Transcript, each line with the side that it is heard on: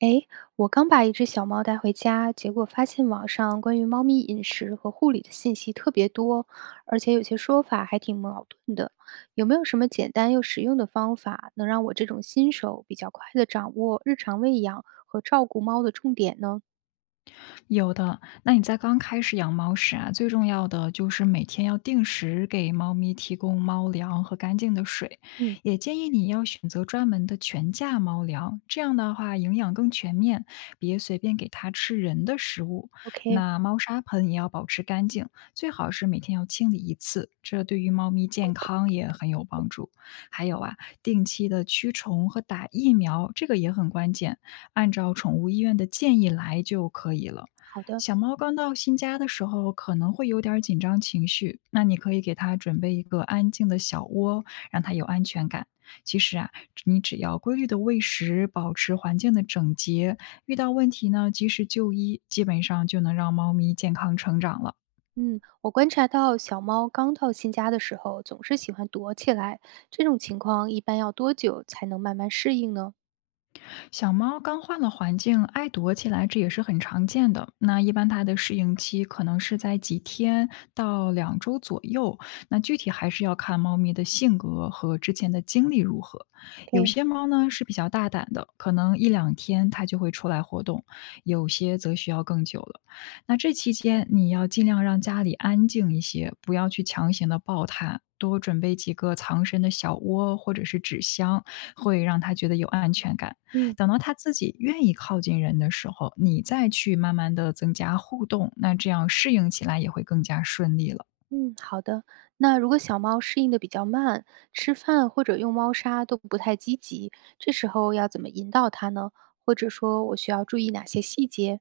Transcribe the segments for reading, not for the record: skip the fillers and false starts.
right: 诶，我刚把一只小猫带回家，结果发现网上关于猫咪饮食和护理的信息特别多，而且有些说法还挺矛盾的。有没有什么简单又实用的方法，能让我这种新手比较快地掌握日常喂养和照顾猫的重点呢？
left: 有的，那你在刚开始养猫时啊，最重要的就是每天要定时给猫咪提供猫粮和干净的水，
right: 嗯
left: 也建议你要选择专门的全价猫粮，这样的话营养更全面，别随便给它吃人的食物。
right: ，OK，
left: 那猫砂盆也要保持干净，最好是每天要清理一次，这对于猫咪健康也很有帮助。还有啊，定期的驱虫和打疫苗，这个也很关键，按照宠物医院的建议来就可以了。
right: 好的。
left: 小猫刚到新家的时候可能会有点儿紧张情绪，那你可以给它准备一个安静的小窝，让它有安全感。其实啊，你只要规律的喂食，保持环境的整洁，遇到问题呢及时就医，基本上就能让猫咪健康成长了。
right: 嗯，我观察到小猫刚到新家的时候，总是喜欢躲起来，这种情况一般要多久才能慢慢适应呢
left: 小猫刚换了环境，爱躲起来，这也是很常见的。那一般它的适应期可能是在几天到2周左右，那具体还是要看猫咪的性格和之前的经历如何。有
right: ？OK，
left: 些猫呢是比较大胆的，可能一两天它就会出来活动，有些则需要更久了。那这期间你要尽量让家里安静一些，不要去强行的抱它。多准备几个藏身的小窝或者是纸箱，会让它觉得有安全感。
right: 嗯。
left: 等到他自己愿意靠近人的时候，你再去慢慢的增加互动，那这样适应起来也会更加顺利了。
right: 嗯，好的。那如果小猫适应的比较慢，吃饭或者用猫砂都不太积极，这时候要怎么引导它呢？或者说我需要注意哪些细节？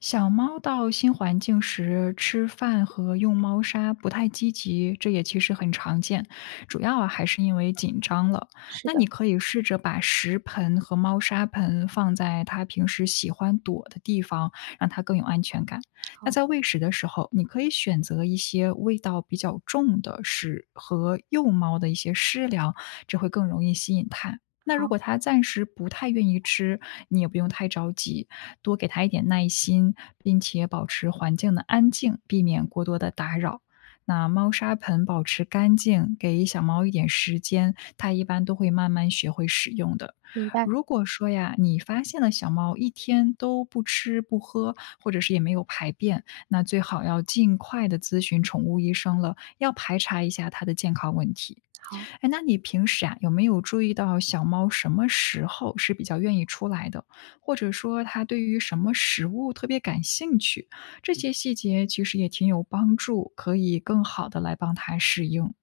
left: 小猫到新环境时，吃饭和用猫砂不太积极，这也其实很常见，主要啊还是因为紧张了。
right: 是
left: 那你
right: 的，
left: 可以试着把食盆和猫砂盆放在它平时喜欢躲的地方，让它更有安全感。那
right: 好，
left: 在喂食的时候，你可以选择一些味道比较重的食和幼猫的一些食粮，这会更容易吸引它。那如
right: 好，
left: 果它暂时不太愿意吃，你也不用太着急，多给它一点耐心，并且保持环境的安静，避免过多的打扰。那猫砂盆保持干净，给小猫一点时间，它一般都会慢慢学会使用的。
right: 明白，
left: 如果说呀，你发现了小猫一天都不吃不喝，或者是也没有排便，那最好要尽快的咨询宠物医生了，要排查一下它的健康问题。
right: 好。
left: 哎，那你平时啊，有没有注意到小猫什么时候是比较愿意出来的？或者说它对于什么食物特别感兴趣？这些细节其实也挺有帮助，可以更好的来帮它适应。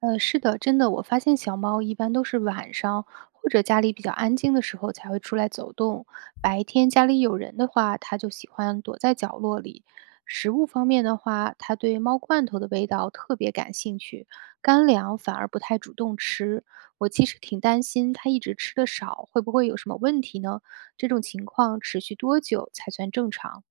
right: 是的，真的，我发现小猫一般都是晚上或者家里比较安静的时候才会出来走动，白天家里有人的话，它就喜欢躲在角落里。食物方面的话，它对猫罐头的味道特别感兴趣，干粮反而不太主动吃。我其实挺担心它一直吃的少，会不会有什么问题呢？这种情况持续多久才算正常？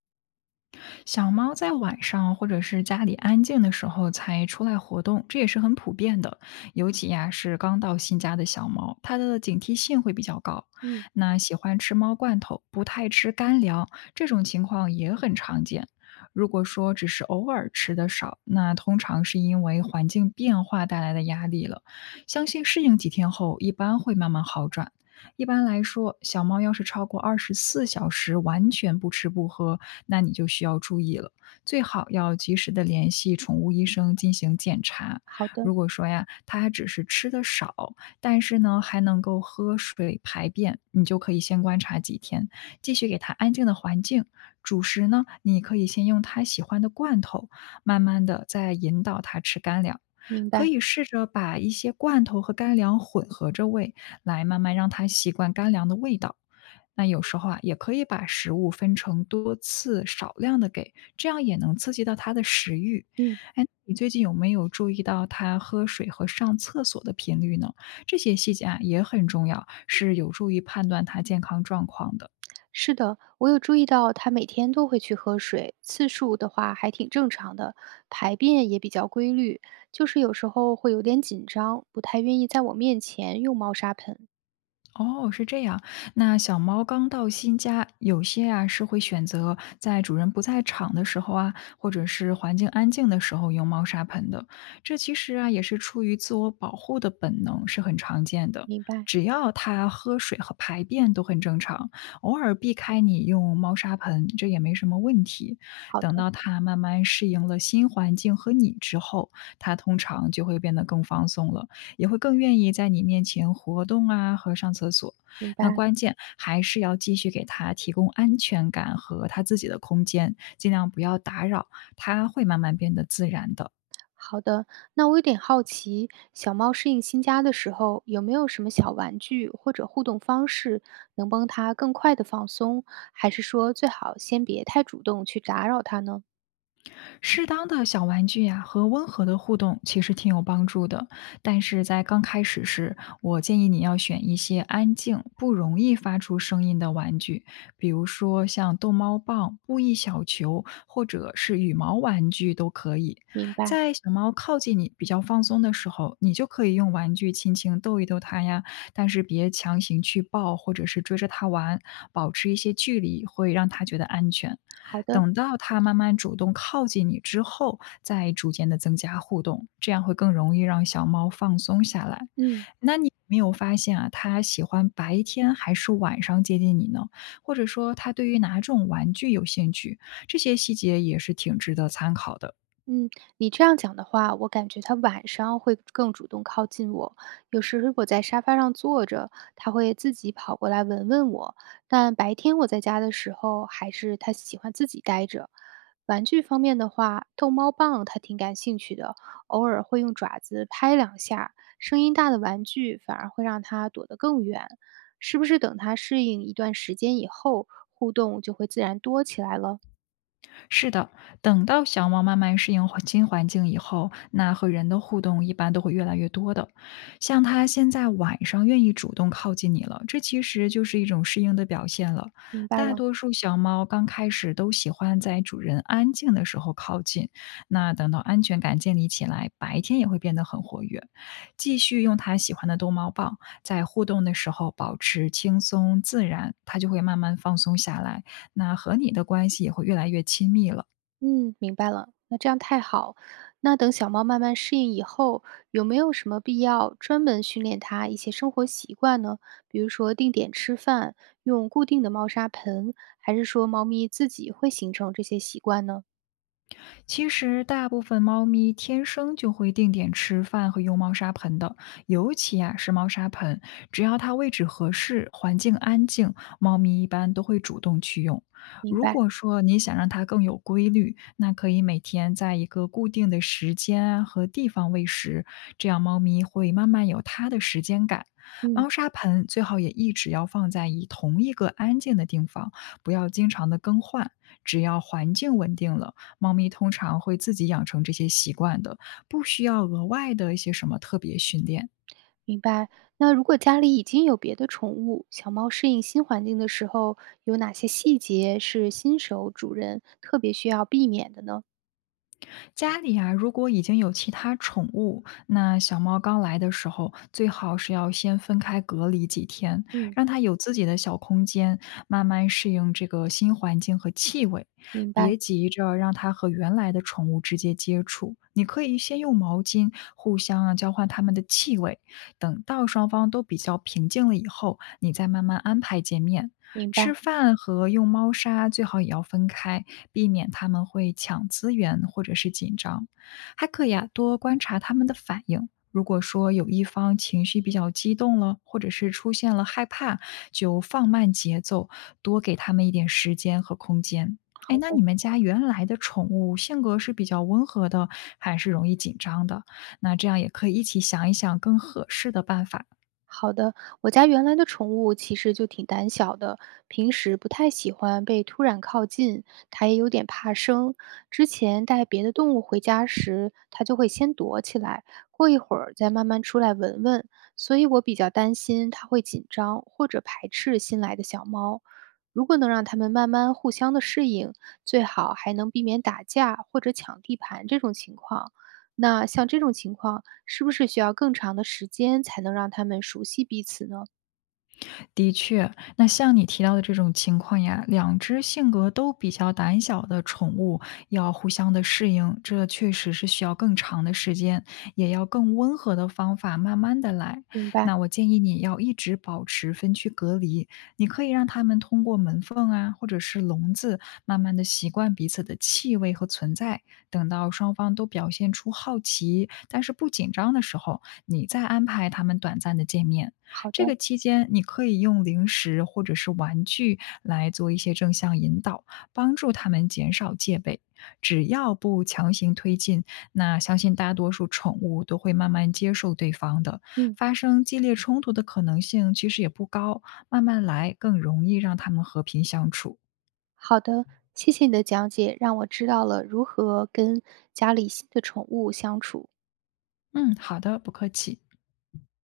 left: 小猫在晚上或者是家里安静的时候才出来活动，这也是很普遍的。尤其呀、是刚到新家的小猫，它的警惕性会比较高。
right: 嗯，
left: 那喜欢吃猫罐头，不太吃干粮，这种情况也很常见。如果说只是偶尔吃的少，那通常是因为环境变化带来的压力了。相信适应几天后，一般会慢慢好转。一般来说，小猫要是超过24小时完全不吃不喝，那你就需要注意了，最好要及时的联系宠物医生进行检查。
right: 好的，
left: 如果说呀，它还只是吃的少，但是呢还能够喝水排便，你就可以先观察几天，继续给它安静的环境。主食呢，你可以先用它喜欢的罐头，慢慢的再引导它吃干粮。
right: 明
left: 可
right: 白。
left: 以试着把一些罐头和干粮混合着喂，来慢慢让它习惯干粮的味道。那有时候啊，也可以把食物分成多次、少量的给，这样也能刺激到它的食欲。
right: 嗯。
left: 哎，你最近有没有注意到它喝水和上厕所的频率呢？这些细节啊也很重要，是有助于判断它健康状况的。
right: 是的，我有注意到它每天都会去喝水，次数的话还挺正常的，排便也比较规律，就是有时候会有点紧张，不太愿意在我面前用猫砂盆。
left: 哦，是这样。那小猫刚到新家，有些啊是会选择在主人不在场的时候啊，或者是环境安静的时候用猫砂盆的。这其实啊也是出于自我保护的本能，是很常见的。
right: 明白，
left: 只要它喝水和排便都很正常，偶尔避开你用猫砂盆，这也没什么问题。
right: 好
left: 等
right: 的，
left: 到它慢慢适应了新环境和你之后，它通常就会变得更放松了。也会更愿意在你面前活动啊和上厕所。
right: 明
left: 那
right: 白，
left: 关键还是要继续给他提供安全感和他自己的空间，尽量不要打扰，他会慢慢变得自然的。
right: 好的。那我有点好奇，小猫适应新家的时候，有没有什么小玩具或者互动方式能帮它更快的放松，还是说最好先别太主动去打扰它呢？
left: 适当的小玩具呀、和温和的互动其实挺有帮助的，但是在刚开始时，我建议你要选一些安静、不容易发出声音的玩具，比如说像逗猫棒、布艺小球或者是羽毛玩具都可以。
right: 明白，
left: 在小猫靠近你比较放松的时候，你就可以用玩具轻轻逗一逗它呀，但是别强行去抱或者是追着它玩，保持一些距离会让它觉得安全。
right: 好的，
left: 等到它慢慢主动靠近你之后，再逐渐的增加互动，这样会更容易让小猫放松下来。
right: 嗯。
left: 那你有没有发现啊，它喜欢白天还是晚上接近你呢？或者说它对于哪种玩具有兴趣？这些细节也是挺值得参考的。
right: 嗯，你这样讲的话，我感觉他晚上会更主动靠近我。有时如果在沙发上坐着，他会自己跑过来闻闻我。但白天我在家的时候，还是他喜欢自己待着。玩具方面的话，逗猫棒他挺感兴趣的，偶尔会用爪子拍两下。声音大的玩具反而会让它躲得更远。是不是等他适应一段时间以后，互动就会自然多起来了？
left: 是的，等到小猫慢慢适应环新环境以后，那和人的互动一般都会越来越多的。像它现在晚上愿意主动靠近你了，这其实就是一种适应的表现了。
right: 明白
left: 大
right: 了。
left: 多数小猫刚开始都喜欢在主人安静的时候靠近，那等到安全感建立起来，白天也会变得很活跃。继续用它喜欢的逗猫棒，在互动的时候保持轻松自然，它就会慢慢放松下来。那和你的关系也会越来越亲密了。
right: 嗯，明白了，那这样太好。那等小猫慢慢适应以后，有没有什么必要专门训练它一些生活习惯呢？比如说定点吃饭，用固定的猫砂盆，还是说猫咪自己会形成这些习惯呢？
left: 其实大部分猫咪天生就会定点吃饭和用猫砂盆的，尤其啊是猫砂盆，只要它位置合适、环境安静，猫咪一般都会主动去用。
right: 明
left: 如
right: 白，
left: 果说你想让它更有规律，那可以每天在一个固定的时间啊和地方喂食，这样猫咪会慢慢有它的时间感。
right: 嗯，
left: 猫砂盆最好也一直要放在以同一个安静的地方，不要经常的更换。只要环境稳定了，猫咪通常会自己养成这些习惯的，不需要额外的一些什么特别训练。
right: 明白。那如果家里已经有别的宠物，小猫适应新环境的时候，有哪些细节是新手主人特别需要避免的呢？
left: 家里啊，如果已经有其他宠物，那小猫刚来的时候，最好是要先分开隔离几天，
right: 嗯，
left: 让它有自己的小空间，慢慢适应这个新环境和气味。
right: 明白，
left: 别急着让它和原来的宠物直接接触，你可以先用毛巾互相啊交换它们的气味，等到双方都比较平静了以后，你再慢慢安排见面。
right: 明白，
left: 吃饭和用猫砂最好也要分开，避免他们会抢资源或者是紧张。还可以啊，多观察他们的反应。如果说有一方情绪比较激动了，或者是出现了害怕，就放慢节奏，多给他们一点时间和空间。
right: 好
left: 哎，那你
right: 的。
left: 们家原来的宠物性格是比较温和的，还是容易紧张的？那这样也可以一起想一想更合适的办法。
right: 好的，我家原来的宠物其实就挺胆小的，平时不太喜欢被突然靠近，它也有点怕生。之前带别的动物回家时，它就会先躲起来，过一会儿再慢慢出来闻闻，所以我比较担心它会紧张或者排斥新来的小猫。如果能让它们慢慢互相的适应，最好还能避免打架或者抢地盘这种情况。那像这种情况，是不是需要更长的时间才能让他们熟悉彼此呢？
left: 的确，那像你提到的这种情况呀，2只性格都比较胆小的宠物要互相的适应，这确实是需要更长的时间，也要更温和的方法，慢慢的来。
right: 明白，
left: 那我建议你要一直保持分区隔离，你可以让它们通过门缝啊，或者是笼子，慢慢的习惯彼此的气味和存在。等到双方都表现出好奇，但是不紧张的时候，你再安排它们短暂的见面。
right: 好
left: 这
right: 的，
left: 个期间，你可以用零食或者是玩具来做一些正向引导，帮助他们减少戒备。只要不强行推进，那相信大多数宠物都会慢慢接受对方的。
right: 嗯，
left: 发生激烈冲突的可能性其实也不高，慢慢来更容易让他们和平相处。
right: 好的，谢谢你的讲解，让我知道了如何跟家里新的宠物相处。
left: 嗯，好的，不客气。